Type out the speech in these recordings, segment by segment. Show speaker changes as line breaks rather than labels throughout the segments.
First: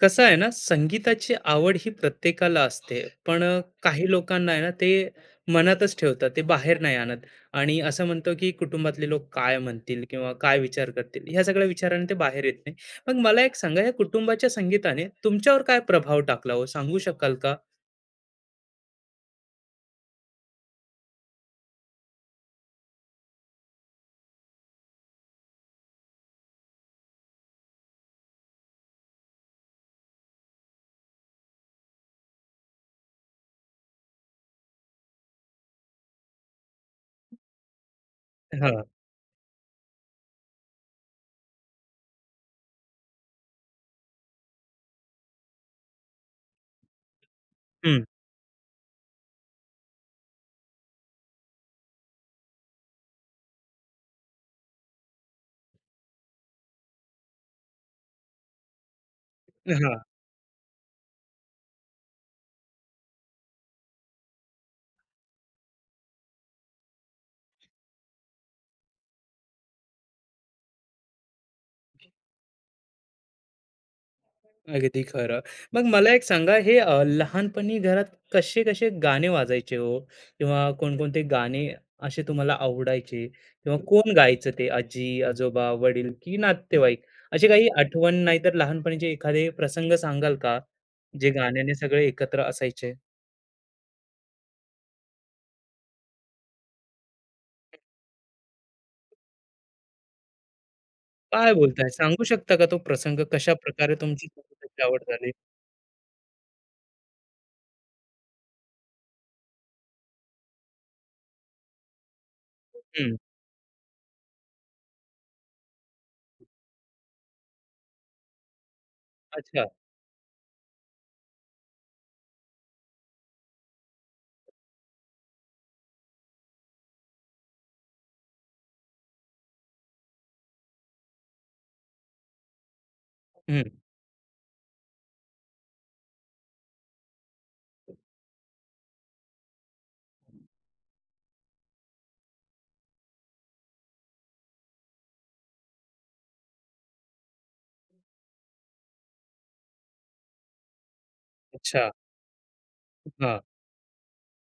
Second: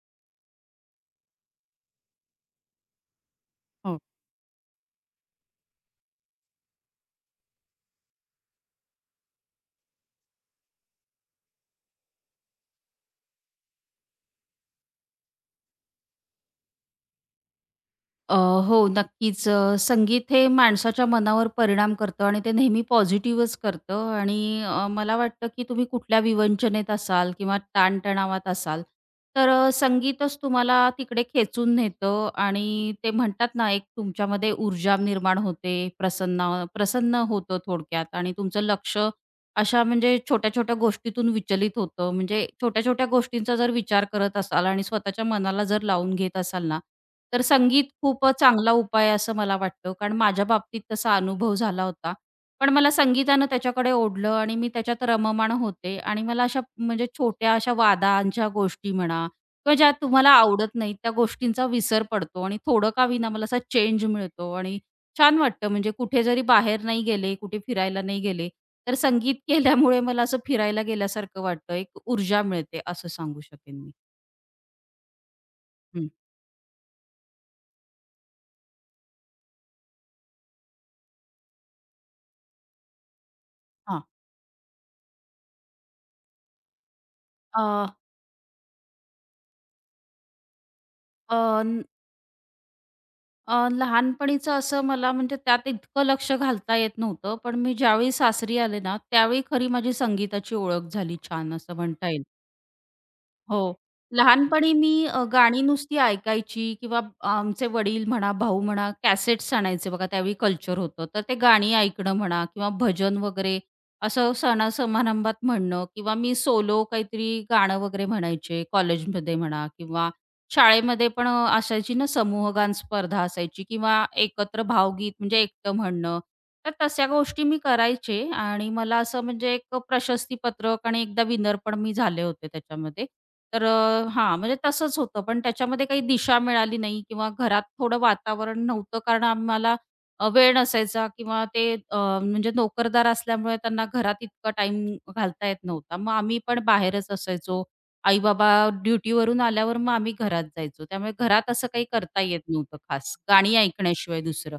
कसं आहे ना, संगीताची आवड ही प्रत्येकाला असते. पण
हो.
काही लोकांना आहे ना, ते मनातच ठेवतात. ते बाहेर नाही आणत आणि असं म्हणतो, की कुटुंबातले लोक काय म्हणतील किंवा काय विचार करतील, ह्या सगळ्या विचाराने ते बाहेर येत नाही. मग मला एक सांगा, या कुटुंबाच्या संगीताने तुमच्यावर काय प्रभाव टाकला हो? सांगू शकाल का?
अ, हो, नक्कीच. संगीत हे माणसाच्या मनावर परिणाम करतं आणि ते नेहमी पॉझिटिव्हच करतं आणि मला वाटतं, की तुम्ही कुठल्या विवंचनेत असाल किंवा ताणतणावात असाल, तर संगीतच तुम्हाला तिकडे खेचून नेतं आणि ते म्हणतात ना, एक तुमच्यामध्ये ऊर्जा निर्माण होते, प्रसन्न प्रसन्न होतं थोडक्यात आणि तुमचं
हां.
लक्ष अशा म्हणजे छोट्या-छोट्या गोष्टीतून विचलित होतं. म्हणजे छोट्या-छोट्या गोष्टींचा जर विचार करत असाल आणि स्वतःच्या मनाला जर लावून घेत असाल ना, तर संगीत
हं.
खूप चांगला उपाय आहे असं मला वाटतं. कारण माझ्या बाबतीत तसा अनुभव झाला होता. पण मला संगीतानं त्याच्याकडे ओढलं आणि मी त्याच्यात रममाण होते आणि मला अशा म्हणजे छोट्या अशा वादांच्या गोष्टी म्हणा किंवा ज्या
हां.
तुम्हाला आवडत नाहीत त्या गोष्टींचा विसर पडतो आणि थोडं का होईना मला असा चेंज मिळतो आणि छान वाटतं. म्हणजे कुठे जरी बाहेर नाही गेले, कुठे फिरायला नाही गेले, तर संगीत केल्यामुळे मला असं फिरायला गेल्यासारखं वाटतं. एक ऊर्जा मिळते असं सांगू शकेन मी.
अगदी खरं. मग
हं.
मला एक सांगा हे लहानपणी घरात कसे-कसे गाणे वाजायचे हो? किंवा कोणकोणते गाणे असे तुम्हाला आवडायचे? किंवा
हां.
कोण गायचं ते आजी, आजोबा, वडील की नातेवाईक? अशी
अ,
काही आठवण नाहीतर लहानपणीचे एखादे प्रसंग सांगाल का? जे
अ,
गाण्याने
न-
सगळे एकत्र असायचे.
लहानपणीचं असं मला म्हणजे त्यात इतकं लक्ष घालता येत नव्हतं. पण मी ज्यावेळी सासरी आले ना, त्यावेळी खरी माझी संगीताची ओळख झाली
काय
छान असं
बोलताय?
म्हणता येईल.
सांगू शकता का तो प्रसंग
हो.
कशाप्रकारे तुमची
लहानपणी
संगीताची
मी
आवड झाली?
गाणी नुसती ऐकायची किंवा आमचे वडील म्हणा, भाऊ म्हणा, कॅसेट्स आणायचे बघा त्यावेळी कल्चर होतं. तर ते गाणी ऐकणं म्हणा किंवा
हं.
भजन वगैरे असं सणा-समारंभात म्हणणं किंवा मी सोलो काहीतरी गाणं वगैरे म्हणायचे कॉलेजमध्ये
अच्छा.
म्हणा किंवा शाळेमध्ये पण असायची ना समूहगान स्पर्धा असायची किंवा एकत्र भावगीत म्हणजे एकटं म्हणणं. तर तशा गोष्टी मी करायचे आणि मला असं म्हणजे एक प्रशस्तीपत्रक आणि एकदा विनर पण मी झाले होते त्याच्यामध्ये. तर
हं.
हां, म्हणजे तसंच होतं. पण त्याच्यामध्ये काही दिशा मिळाली नाही किंवा घरात थोडं वातावरण नव्हतं कारण आम्हाला वेळ नसायचा किंवा ते म्हणजे नोकरदार असल्यामुळे त्यांना घरात इतका टाईम घालता येत नव्हता. मग आम्ही पण बाहेरच असायचो. आई-बाबा ड्युटीवरून आल्यावर मग आम्ही घरात जायचो. त्यामुळे घरात असं काही
अच्छा.
करता येत नव्हतं खास.
हां.
गाणी ऐकण्याशिवाय दुसरं.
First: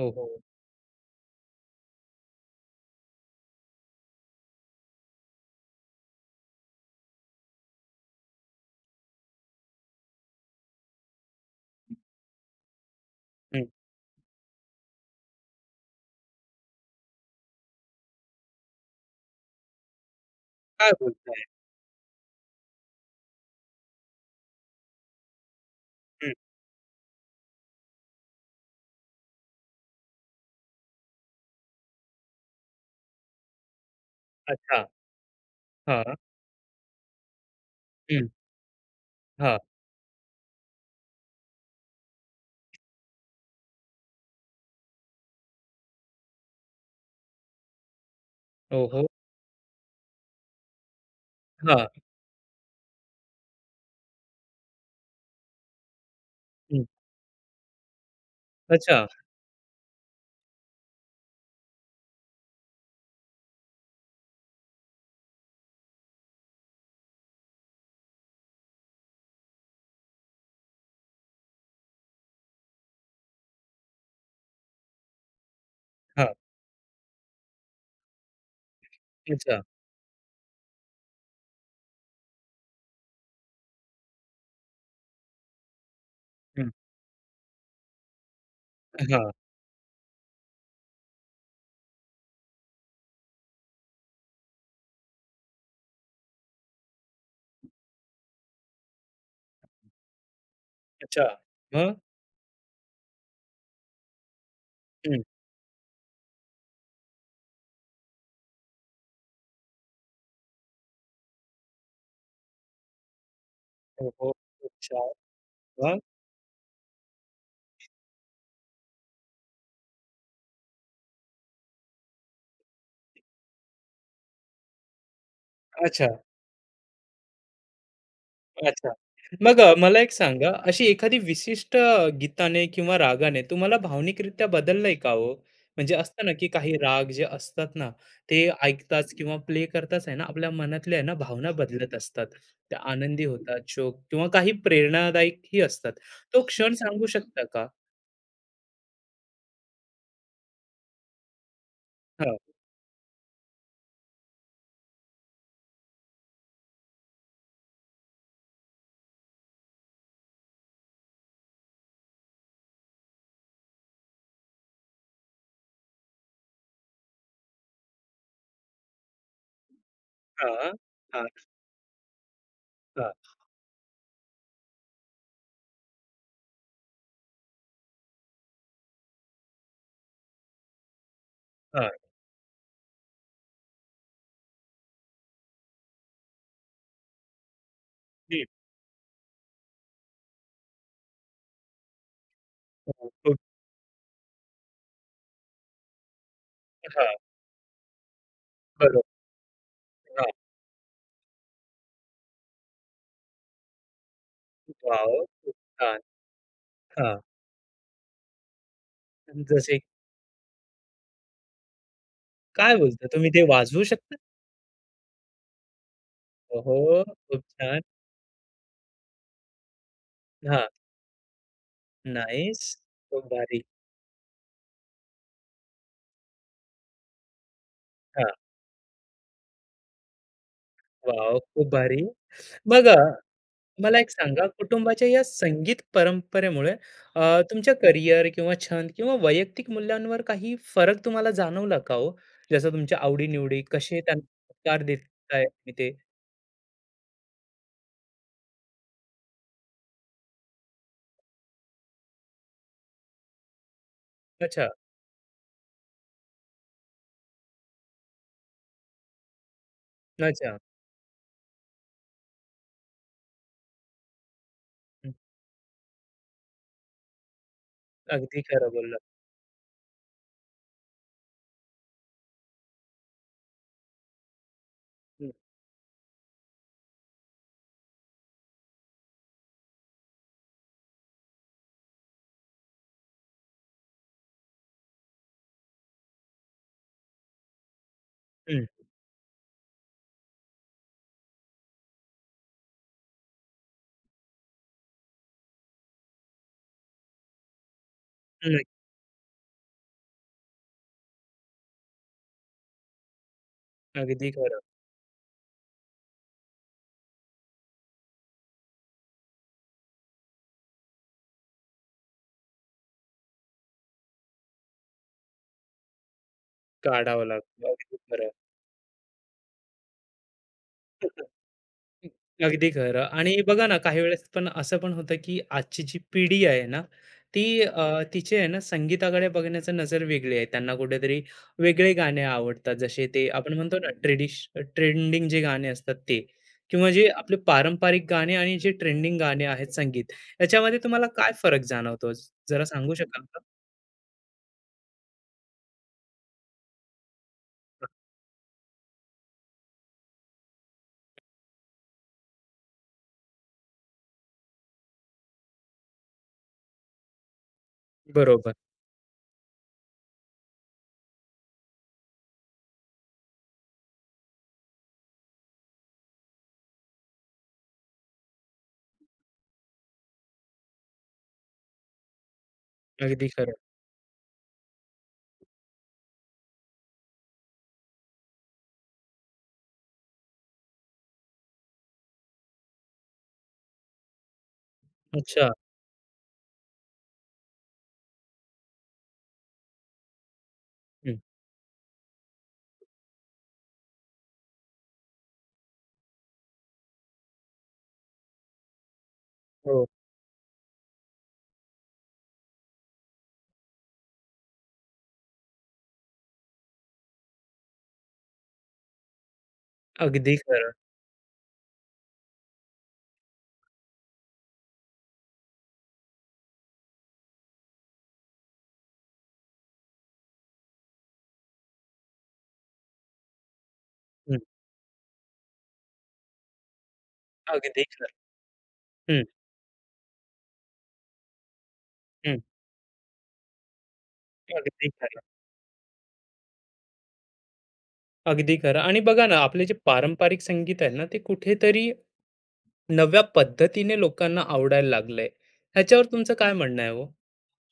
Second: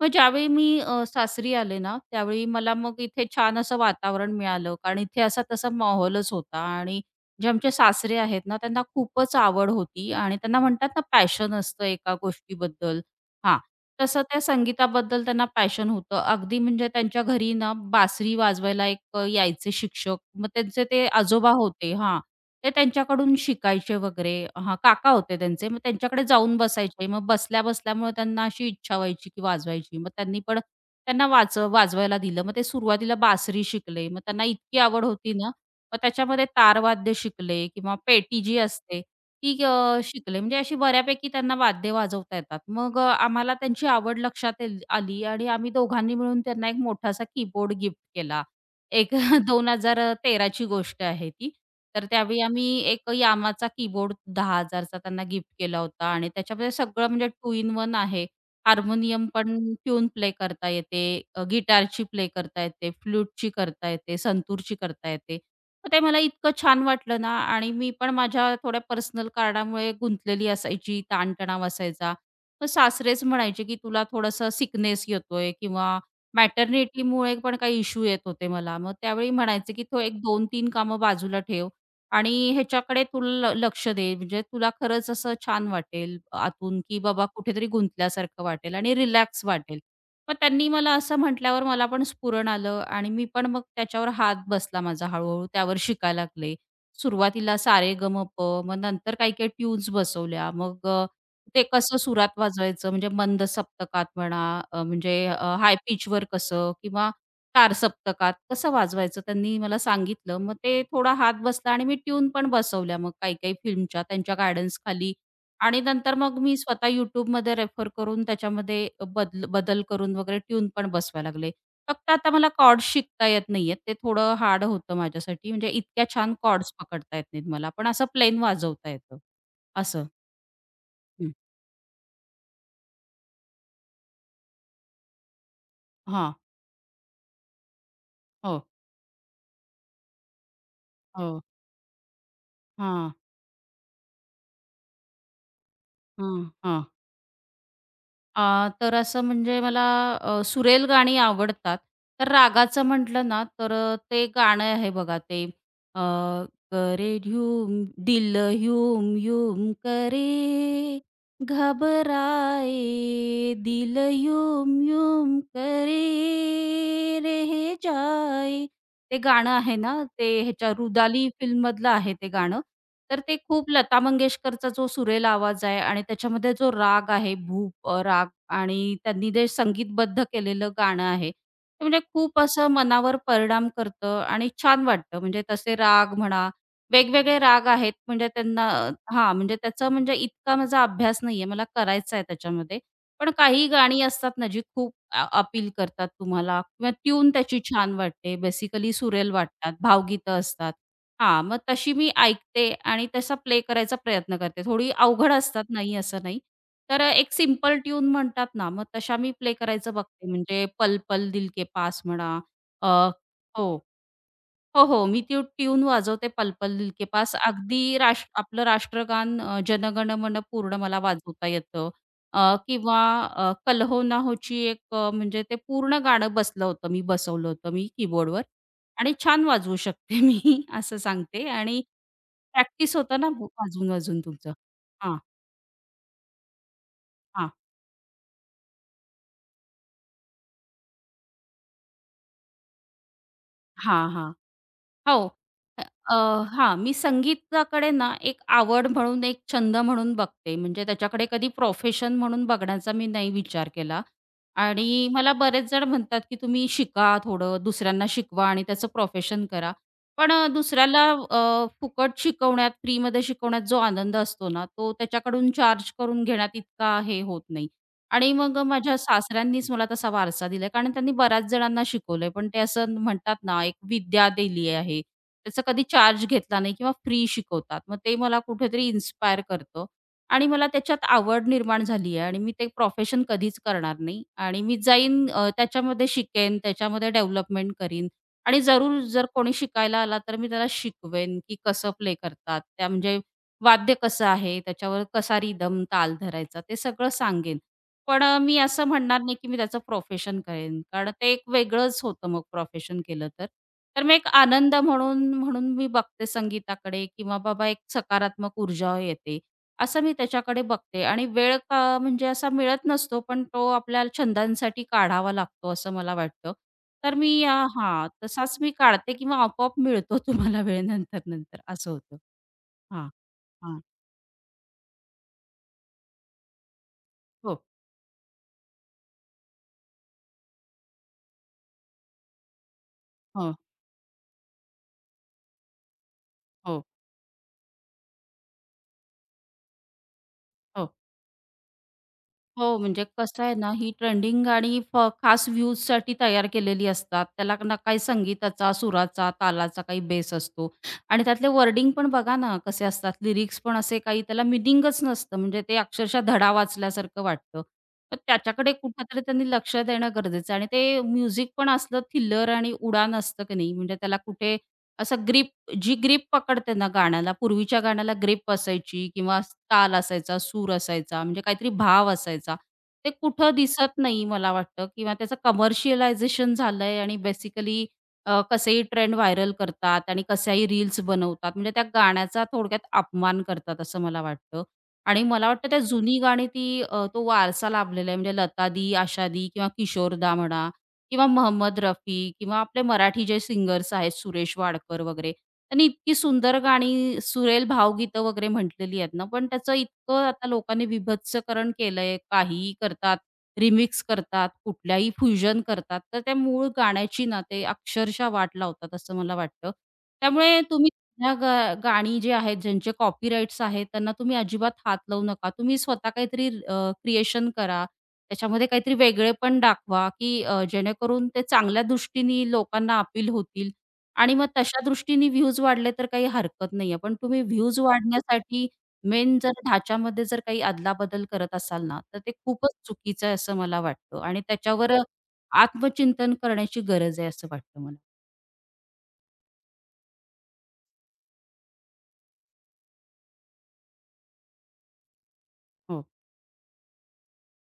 मग
हो.
ज्यावेळी मी सासरी आले ना, त्यावेळी मला मग इथे छान असं वातावरण मिळालं. कारण इथे असा तसा माहोलच होता आणि जे आमचे सासरे आहेत ना, त्यांना खूपच आवड होती आणि त्यांना म्हणतात ना पॅशन असतं एका गोष्टीबद्दल हां.
हं.
तसं त्या संगीताबद्दल त्यांना पॅशन होतं. अगदी म्हणजे त्यांच्या घरी ना बासरी वाजवायला एक यायचे शिक्षक. मग त्यांचे
काय
ते
बोलताय?
आजोबा होते हां. ते त्यांच्याकडून शिकायचे वगैरे हां, काका होते त्यांचे. मग त्यांच्याकडे
हं.
जाऊन बसायचे. मग बसल्या-बसल्यामुळे त्यांना अशी इच्छा व्हायची की वाजवायची. मग त्यांनी पण त्यांना वाच वाजवायला दिलं. मग ते सुरुवातीला बासरी शिकले. मग त्यांना इतकी
अच्छा.
आवड होती ना, मग
हां.
त्याच्यामध्ये तारवाद्य शिकले किंवा
हं.
पेटी जी असते ती
हां.
शिकले. म्हणजे अशी बऱ्यापैकी त्यांना वाद्य वाजवता येतात. मग आम्हाला त्यांची आवड लक्षात आली आणि आम्ही दोघांनी मिळून त्यांना एक मोठासा कीबोर्ड गिफ्ट केला.
ओहो!
एक 2013 ची गोष्ट आहे ती.
हां.
तर त्यावेळी आम्ही एक यामाचा कीबोर्ड 10,000 चा त्यांना गिफ्ट केला होता आणि त्याच्यामध्ये
हं.
सगळं म्हणजे टू इन वन आहे.
अच्छा.
हार्मोनियम पण ट्यून प्ले करता येते, गिटारची प्ले करता येते, फ्लूटची करता येते, संतूरची करता येते. तर ते मला इतकं छान वाटलं ना आणि मी पण माझ्या थोड्या पर्सनल कारणामुळे गुंतलेली असायची, ताणतणाव असायचा. मग सासरेच म्हणायचे, की तुला थोडासा सिकनेस येतोय किंवा
हां.
मॅटर्निटीमुळे पण काही इश्यू येत होते मला. मग त्यावेळी
अच्छा.
म्हणायचे, की "तो एक 2-3 कामं बाजूला ठेव आणि ह्याच्याकडे तू लक्ष दे. म्हणजे तुला खरंच असं छान वाटेल
हं.
आतून, की बाबा कुठेतरी गुंतल्यासारखं वाटेल आणि
हां.
रिलॅक्स वाटेल." मग त्यांनी मला असं म्हटल्यावर मला पण स्फुरण आलं आणि मी पण मग त्याच्यावर हात बसला माझा हळूहळू त्यावर शिकायला लागले. सुरुवातीला "सा रे ग म प" मग नंतर काही-काही ट्यून्स बसवल्या. मग
अच्छा.
ते
मग?
कसं सुरात वाजवायचं म्हणजे मंद सप्तकात म्हणा म्हणजे
हं.
हाय पिचवर कसं किंवा तार सप्तकात कसं वाजवायचं त्यांनी मला सांगितलं. मग ते थोडा हात बसला आणि मी ट्यून पण बसवल्या मग काही-काही फिल्मच्या
ओहो!
त्यांच्या
खूप छान.
गायडन्सखाली आणि
मग?
नंतर मग मी स्वतः YouTubeमध्ये रेफर करून त्याच्यामध्ये बदल बदल करून वगैरे ट्यून पण बसवायला लागले. फक्त आता मला कॉर्ड्स शिकता येत नाहीयेत. ते थोडं हार्ड होतं माझ्यासाठी. म्हणजे इतक्या
अच्छा,
छान कॉर्ड्स पकडता येत नाहीत मला. पण असं प्लेन वाजवता
अच्छा.
येतं.
मग मला
असं.
एक सांगा, अशी एखादी
हं.
विशिष्ट गीताने किंवा रागाने तुम्हाला भावनिकरित्या बदललंय का हो? म्हणजे असतं ना,
हां.
की काही राग जे असतात ना, ते
हो.
ऐकताच किंवा प्ले करताच आहे ना, आपल्या मनातल्या आहे ना,
हो.
भावना बदलत असतात. त्या
हां.
आनंदी होतात, शोक किंवा काही प्रेरणादायकही असतात.
हं.
तो क्षण
हां.
सांगू शकता का?
अ, तर असं म्हणजे मला सुरेल गाणी आवडतात. तर
हां.
रागाचं म्हटलं ना, तर ते गाणं आहे बघा ते अ, करे ह्यूम दिल ह्यूम ह्यूम करे, घबराए दिल ह्यूम ह्यूम करे रह जाए. ते गाणं आहे ना, ते ह्याच्या
हां. हां.
रुदाली फिल्ममधलं आहे ते गाणं. तर
हां.
ते खूप लता मंगेशकरचा जो सुरेल आवाज आहे आणि त्याच्यामध्ये जो राग आहे भूप राग आणि त्यांनी जे संगीतबद्ध केलेलं गाणं आहे, ते
हां,
म्हणजे खूप असं मनावर परिणाम करतं आणि छान वाटतं. म्हणजे तसे राग म्हणा, वेगवेगळे राग आहेत म्हणजे
ती
त्यांना हां, म्हणजे त्याचा म्हणजे इतका माझा अभ्यास नाहीये. मला करायचा आहे त्याच्यामध्ये.
हो,
पण
खूप
काही गाणी असतात ना, जी खूप अपील करतात तुम्हाला किंवा
हां,
ट्यून त्याची छान वाटते. बेसिकली
बरोबर.
सुरेल वाटतात,
हां,
भावगीतं असतात. हां, मग तशी मी ऐकते आणि तसा प्ले करायचा प्रयत्न करते. थोडी
वॉव!
अवघड
खूप
असतात, नाही
छान.
असं नाही. तर
हां,
एक सिम्पल ट्यून म्हणतात ना, मग तशा मी प्ले
जसे
करायचं बघते. म्हणजे पल पल दिल के पास म्हणा
काय
अ,
बोलता तुम्ही ते
हो,
वाजवू शकता?
हो, हो. मी ती ट्यून वाजवते पल पल दिल
ओहो!
के पास.
खूप छान.
अगदी आपलं राष्ट्रगान जनगण मन
हां,
पूर्ण मला वाजवता येतं. अ,
नाईस.
किंवा
खूप भारी.
कल हो ना होची एक म्हणजे ते पूर्ण गाणं बसलं होतं. मी बसवलं होतं मी
हां,
कीबोर्डवर आणि छान वाजवू शकते मी असं
वॉव!
सांगते
खूप
आणि
भारी. मग
प्रॅक्टिस होतं ना
मला एक
वाजून-वाजून
सांगा
तुमचं.
कुटुंबाच्या
हां,
या संगीत परंपरेमुळे
हां.
तुमच्या करिअर किंवा छंद किंवा वैयक्तिक मूल्यांवर काही फरक तुम्हाला जाणवला का हो? जसं तुमच्या आवडी-निवडी कसे
हां,
त्यांना
हां.
आकार
हो.
देताय तुम्ही ते?
अ, हां, मी संगीताकडे ना एक आवड म्हणून, एक छंद म्हणून बघते. म्हणजे त्याच्याकडे कधी प्रोफेशन म्हणून बघण्याचा मी नाही विचार केला.
अच्छा,
आणि मला बरेच जण म्हणतात, की तुम्ही शिका थोडं, दुसऱ्यांना शिकवा आणि त्याचं प्रोफेशन करा. पण
अच्छा.
दुसऱ्याला फुकट शिकवण्यात, फ्रीमध्ये शिकवण्यात जो आनंद असतो ना, तो
हं,
त्याच्याकडून चार्ज करून घेण्यात इतका हे होत नाही. आणि
अगदी
मग
खरं
माझ्या
बोललात.
सासऱ्यांनीच मला तसा वारसा दिलाय. कारण त्यांनी बऱ्याच जणांना शिकवलंय. पण ते असं म्हणतात ना, एक विद्या दिली आहे.
हं,
त्याचा कधी चार्ज घेतला नाही किंवा फ्री शिकवतात. मग ते मला कुठेतरी इन्स्पायर करतं. आणि मला त्याच्यात आवड निर्माण झाली आहे आणि मी ते प्रोफेशन कधीच करणार नाही आणि मी जाईन त्याच्यामध्ये शिकेन, त्याच्यामध्ये डेव्हलपमेंट करीन आणि
हं.
जरूर जर कोणी शिकायला आला तर मी त्याला शिकवेन, की कसं प्ले करतात, त्या म्हणजे वाद्य कसं आहे, त्याच्यावर कसा रिदम, ताल धरायचा ते सगळं सांगेन. पण मी
नाही,
असं म्हणणार नाही, की मी त्याचं प्रोफेशन करेन. कारण ते एक वेगळंच होतं मग प्रोफेशन केलं तर. तर मग एक
अगदी खरं.
आनंद म्हणून म्हणून मी बघते संगीताकडे किंवा बाबा एक सकारात्मक ऊर्जा येते. असं मी त्याच्याकडे बघते आणि वेळ का म्हणजे असा मिळत नसतो, पण तो आपल्या छंदांसाठी काढावा लागतो असं मला वाटतं. तर
काढावं
मी
लागतं. अगदी
हां,
खरं.
तसाच मी काढते किंवा आपोआप मिळतो तुम्हाला वेळ नंतर-नंतर असं होतं.
अगदी खरं
हां.
आणि बघा ना,
हां.
काही वेळेस पण असं पण होतं, की आजची जी पिढी आहे ना, ती
हो.
तिचे आहे ना, संगीताकडे बघण्याचा नजर वेगळी आहे. त्यांना कुठेतरी वेगळे गाणे आवडतात. जसे ते आपण
हो.
म्हणतो ना, ट्रेंडिंग जे गाणे असतात ते
हो.
किंवा जे आपले पारंपरिक गाणे आणि जे ट्रेंडिंग गाणे आहेत संगीत, याच्यामध्ये
हो.
तुम्हाला काय फरक जाणवतो? जरा
हो,
सांगू
म्हणजे
शकाल का?
कसं आहे ना, ही ट्रेंडिंग गाणी खास व्ह्यूजसाठी तयार केलेली असतात. त्याला ना काही संगीताचा, सुराचा, तालाचा काही बेस असतो आणि त्यातले वर्डिंग पण बघा ना कसे असतात. लिरिक्स पण असे काही त्याला मीनिंगच नसतं. म्हणजे ते अक्षरशः धडा वाचल्यासारखं वाटतं. तर
बरोबर.
त्याच्याकडे कुठेतरी त्यांनी लक्ष देणं गरजेचं आहे आणि ते म्युझिक पण असलं थिल्लर आणि उडाण असतं की नाही, म्हणजे त्याला कुठे असं जी ग्रीप पकडते ना गाण्याला, पूर्वीच्या गाण्याला ग्रीप असायची किंवा ताल असायचा, सूर असायचा, म्हणजे काहीतरी भाव असायचा. ते
अगदी खरं.
कुठं दिसत नाही मला वाटतं किंवा त्याचं कमर्शियलायझेशन झालंय आणि बेसिकली कसेही ट्रेंड व्हायरल करतात आणि कशाही रील्स बनवतात. म्हणजे त्या गाण्याचा थोडक्यात अपमान करतात असं मला वाटतं. आणि
अच्छा.
मला वाटतं त्या जुनी गाणी ती तो वारसा लाभलेला आहे. म्हणजे लतादी, आशादी किंवा किशोरदा म्हणा
हं.
किंवा मोहम्मद रफी किंवा आपले मराठी जे सिंगर्स आहेत सुरेश वाडकर वगैरे, त्यांनी इतकी सुंदर गाणी, सुरेल भावगीतं वगैरे म्हटलेली आहेत ना, पण त्याचं
हो.
इतकं आता लोकांनी विभत्सकरण केलंय. काहीही करतात, रिमिक्स करतात, कुठल्याही फ्युजन करतात. तर त्या मूळ गाण्याची ना ते अक्षरशः वाट लावतात असं मला वाटतं.
अगदी
त्यामुळे
खरं.
तुम्ही ह्या गाणी जी आहेत, ज्यांचे कॉपीराइट्स आहेत, त्यांना तुम्ही अजिबात हात लावू नका. तुम्ही स्वतः काहीतरी क्रिएशन करा. त्याच्यामध्ये काहीतरी वेगळेपण दाखवा, की जेणेकरून ते चांगल्या दृष्टीने लोकांना अपील होतील आणि मग तशा दृष्टीने व्ह्यूज वाढले तर काही हरकत नाहीये. पण तुम्ही व्ह्यूज
अगदी खरं.
वाढण्यासाठी
हं,
मेन जर ढाच्यामध्ये जर काही अदलाबदल करत असाल ना, तर ते
हं.
खूपच चुकीचं आहे असं मला वाटतं आणि
अगदी
त्याच्यावर
खरं,
आत्मचिंतन करण्याची गरज आहे असं वाटतं मला.
अगदी खरं. आणि बघा ना, आपले जे पारंपरिक संगीत आहे ना, ते कुठेतरी नव्या पद्धतीने लोकांना आवडायला लागलंय.
हो.
ह्याच्यावर तुमचं काय म्हणणं आहे हो?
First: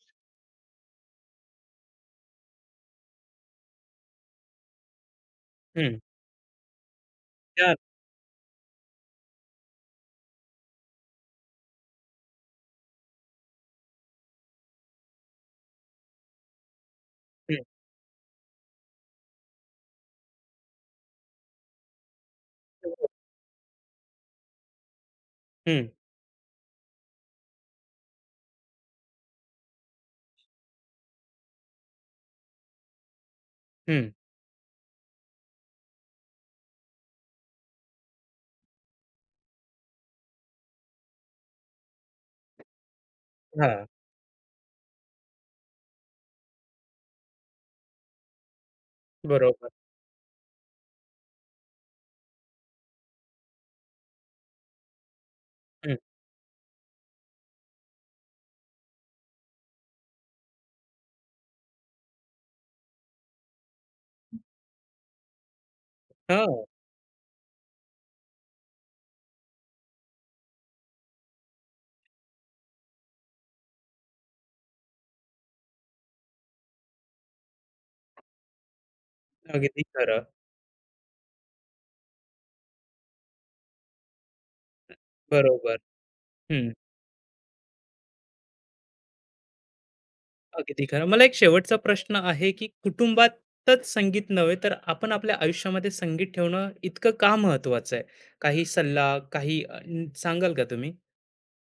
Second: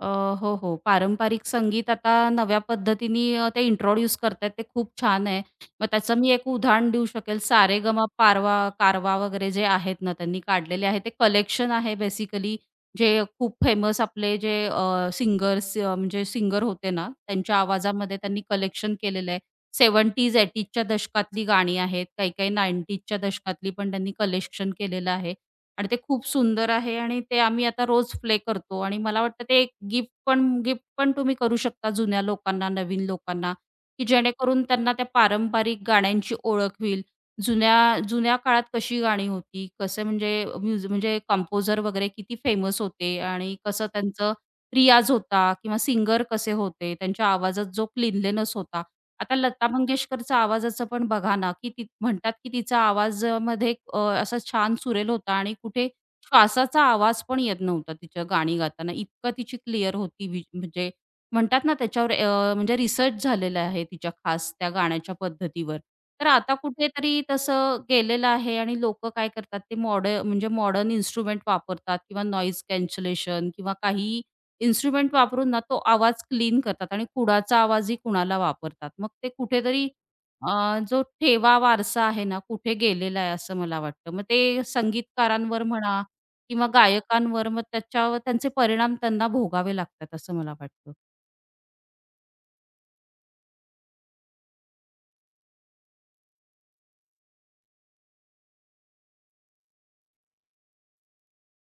अ, हो, हो. पारंपरिक संगीत आता नव्या पद्धतीने ते इंट्रोड्यूस करतायत ते खूप छान आहे. मग
हं.
त्याचं मी एक उदाहरण देऊ शकेल.
त्या
सारेगमा पारवा कारवा वगैरे जे आहेत ना, त्यांनी काढलेले आहे. ते कलेक्शन आहे बेसिकली जे खूप फेमस आपले जे सिंगर्स म्हणजे सिंगर होते ना,
हं,
त्यांच्या आवाजामध्ये त्यांनी कलेक्शन केलेलं आहे. 70s, 80s दशकातली गाणी आहेत. काही-काही 90s दशकातली पण त्यांनी कलेक्शन केलेलं आहे.
हं,
आणि ते खूप सुंदर आहे आणि ते आम्ही आता रोज प्ले करतो आणि मला वाटतं ते एक गिफ्ट पण तुम्ही करू शकता जुन्या लोकांना, नवीन लोकांना, की
हं.
जेणेकरून त्यांना त्या पारंपरिक गाण्यांची ओळख होईल. जुन्या जुन्या काळात कशी गाणी होती, कसं म्हणजे म्हणजे कंपोझर वगैरे किती फेमस होते आणि
हां,
कसं त्यांचं रियाज होता किंवा सिंगर कसे होते, त्यांच्या आवाजात जो क्लीनलीनेस होता. आता लता
बरोबर.
मंगेशकरचा आवाजाचं पण बघा ना, की ती म्हणतात, की तिचा आवाजामध्ये असा छान सुरेल होता आणि कुठे
हं.
श्वासाचा आवाज पण येत नव्हता तिच्या गाणी गाताना. इतकं तिची क्लिअर होती म्हणजे म्हणतात ना त्याच्यावर म्हणजे रिसर्च झालेला आहे तिच्या खास त्या गाण्याच्या पद्धतीवर. तर आता
हां,
कुठेतरी तसं गेलेलं आहे आणि लोकं काय करतात ते म्हणजे मॉडर्न इन्स्ट्रुमेंट वापरतात किंवा नॉईज कॅन्सलेशन किंवा काही इन्स्ट्रुमेंट वापरून ना तो आवाज क्लीन करतात आणि कुडाचा आवाजही कुणाला वापरतात. मग ते
अगदी
कुठेतरी
खरं.
अ, जो ठेवा वारसा आहे ना, कुठे गेलेला आहे असं मला वाटतं. मग ते संगीतकारांवर
बरोबर.
म्हणा किंवा
हं,
गायकांवर मग त्याच्यावर त्यांचे परिणाम त्यांना भोगावे लागतात असं मला
अगदी
वाटतं.
खरं. मला एक शेवटचा प्रश्न आहे, की कुटुंबातच संगीत नव्हे, तर आपण आपल्या आयुष्यामध्ये संगीत ठेवणं इतकं का महत्वाचं आहे? काही सल्ला, काही सांगाल का तुम्ही?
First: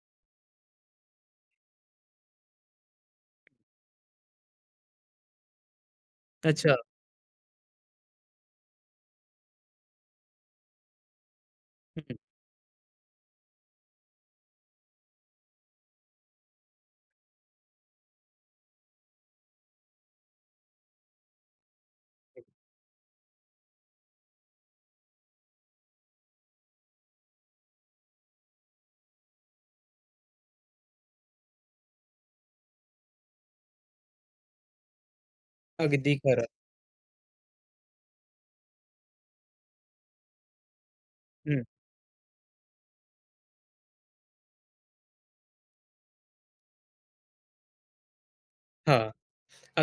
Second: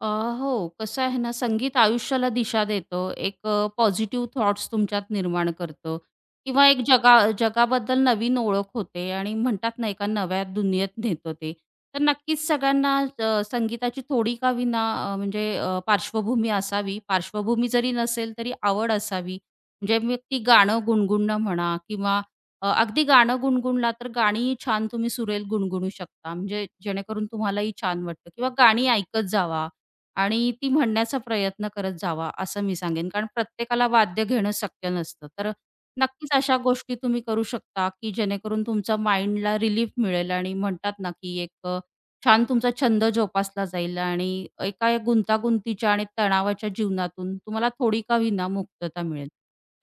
अ, हो. कसं आहे ना, संगीत आयुष्याला दिशा देतं. एक पॉझिटिव्ह थॉट्स तुमच्यात निर्माण करतं किंवा
अच्छा.
एक जगाबद्दल नवीन ओळख होते आणि म्हणतात ना, एका नव्या दुनियेत नेतं ते. तर नक्कीच सगळ्यांना संगीताची थोडी का विना अ, म्हणजे अ, पार्श्वभूमी असावी. पार्श्वभूमी जरी नसेल तरी आवड असावी. म्हणजे मग ती गाणं गुणगुणणं म्हणा किंवा अगदी गाणं गुणगुणला तर गाणी छान तुम्ही सुरेल गुणगुणू शकता. म्हणजे जेणेकरून तुम्हालाही छान वाटतं किंवा गाणी ऐकत जावा. आणि ती म्हणण्याचा प्रयत्न करत जावा, असं मी सांगेन. कारण प्रत्येकाला वाद्य घेणं शक्य नसतं. तर
अगदी
नक्कीच
खरं.
अशा गोष्टी तुम्ही करू शकता, की जेणेकरून तुमच्या माइंडला रिलीफ मिळेल आणि म्हणतात ना, की
हं.
एक छान तुमचा छंद जोपासला जाईल आणि एका या गुंतागुंतीच्या आणि तणावाच्या जीवनातून तुम्हाला थोडी का होईना मुक्तता
हां.
मिळेल.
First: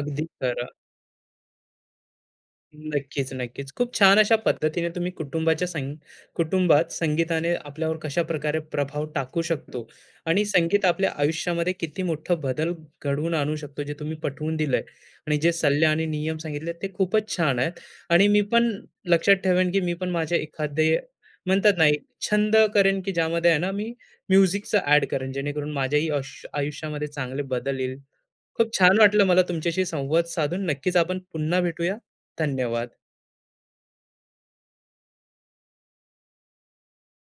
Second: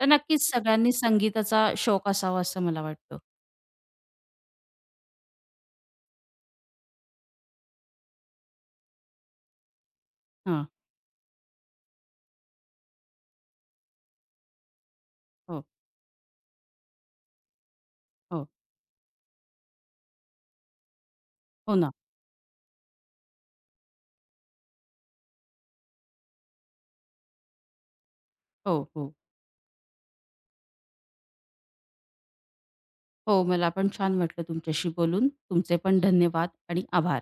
तर
अगदी
नक्कीच
खरं.
सगळ्यांनी संगीताचा शौक असावा, असं मला वाटतं.
नक्कीच, नक्कीच. खूप छान अशा पद्धतीने तुम्ही कुटुंबाच्या संग कुटुंबात संगीताने आपल्यावर कशा प्रकारे प्रभाव टाकू शकतो आणि
हां.
संगीत आपल्या आयुष्यामध्ये किती मोठा बदल घडवून आणू शकतो, जे तुम्ही पटवून दिलंय आणि जे
हो,
सल्ले आणि नियम सांगितले ते खूपच छान आहेत. आणि मी
हो.
पण लक्षात ठेवेन, की मी पण माझे एखादे म्हणतात
हो
ना,
ना.
छंद करेन, की ज्यामध्ये आहे ना, मी म्युझिकचं ॲड करेन, जेणेकरून माझ्याही आयुष्यामध्ये चांगले बदल येईल.
हो,
खूप छान
हो.
वाटलं मला तुमच्याशी संवाद साधून. नक्कीच आपण पुन्हा भेटूया. धन्यवाद.
हो, मला पण छान वाटलं तुमच्याशी बोलून. तुमचे पण धन्यवाद आणि आभार.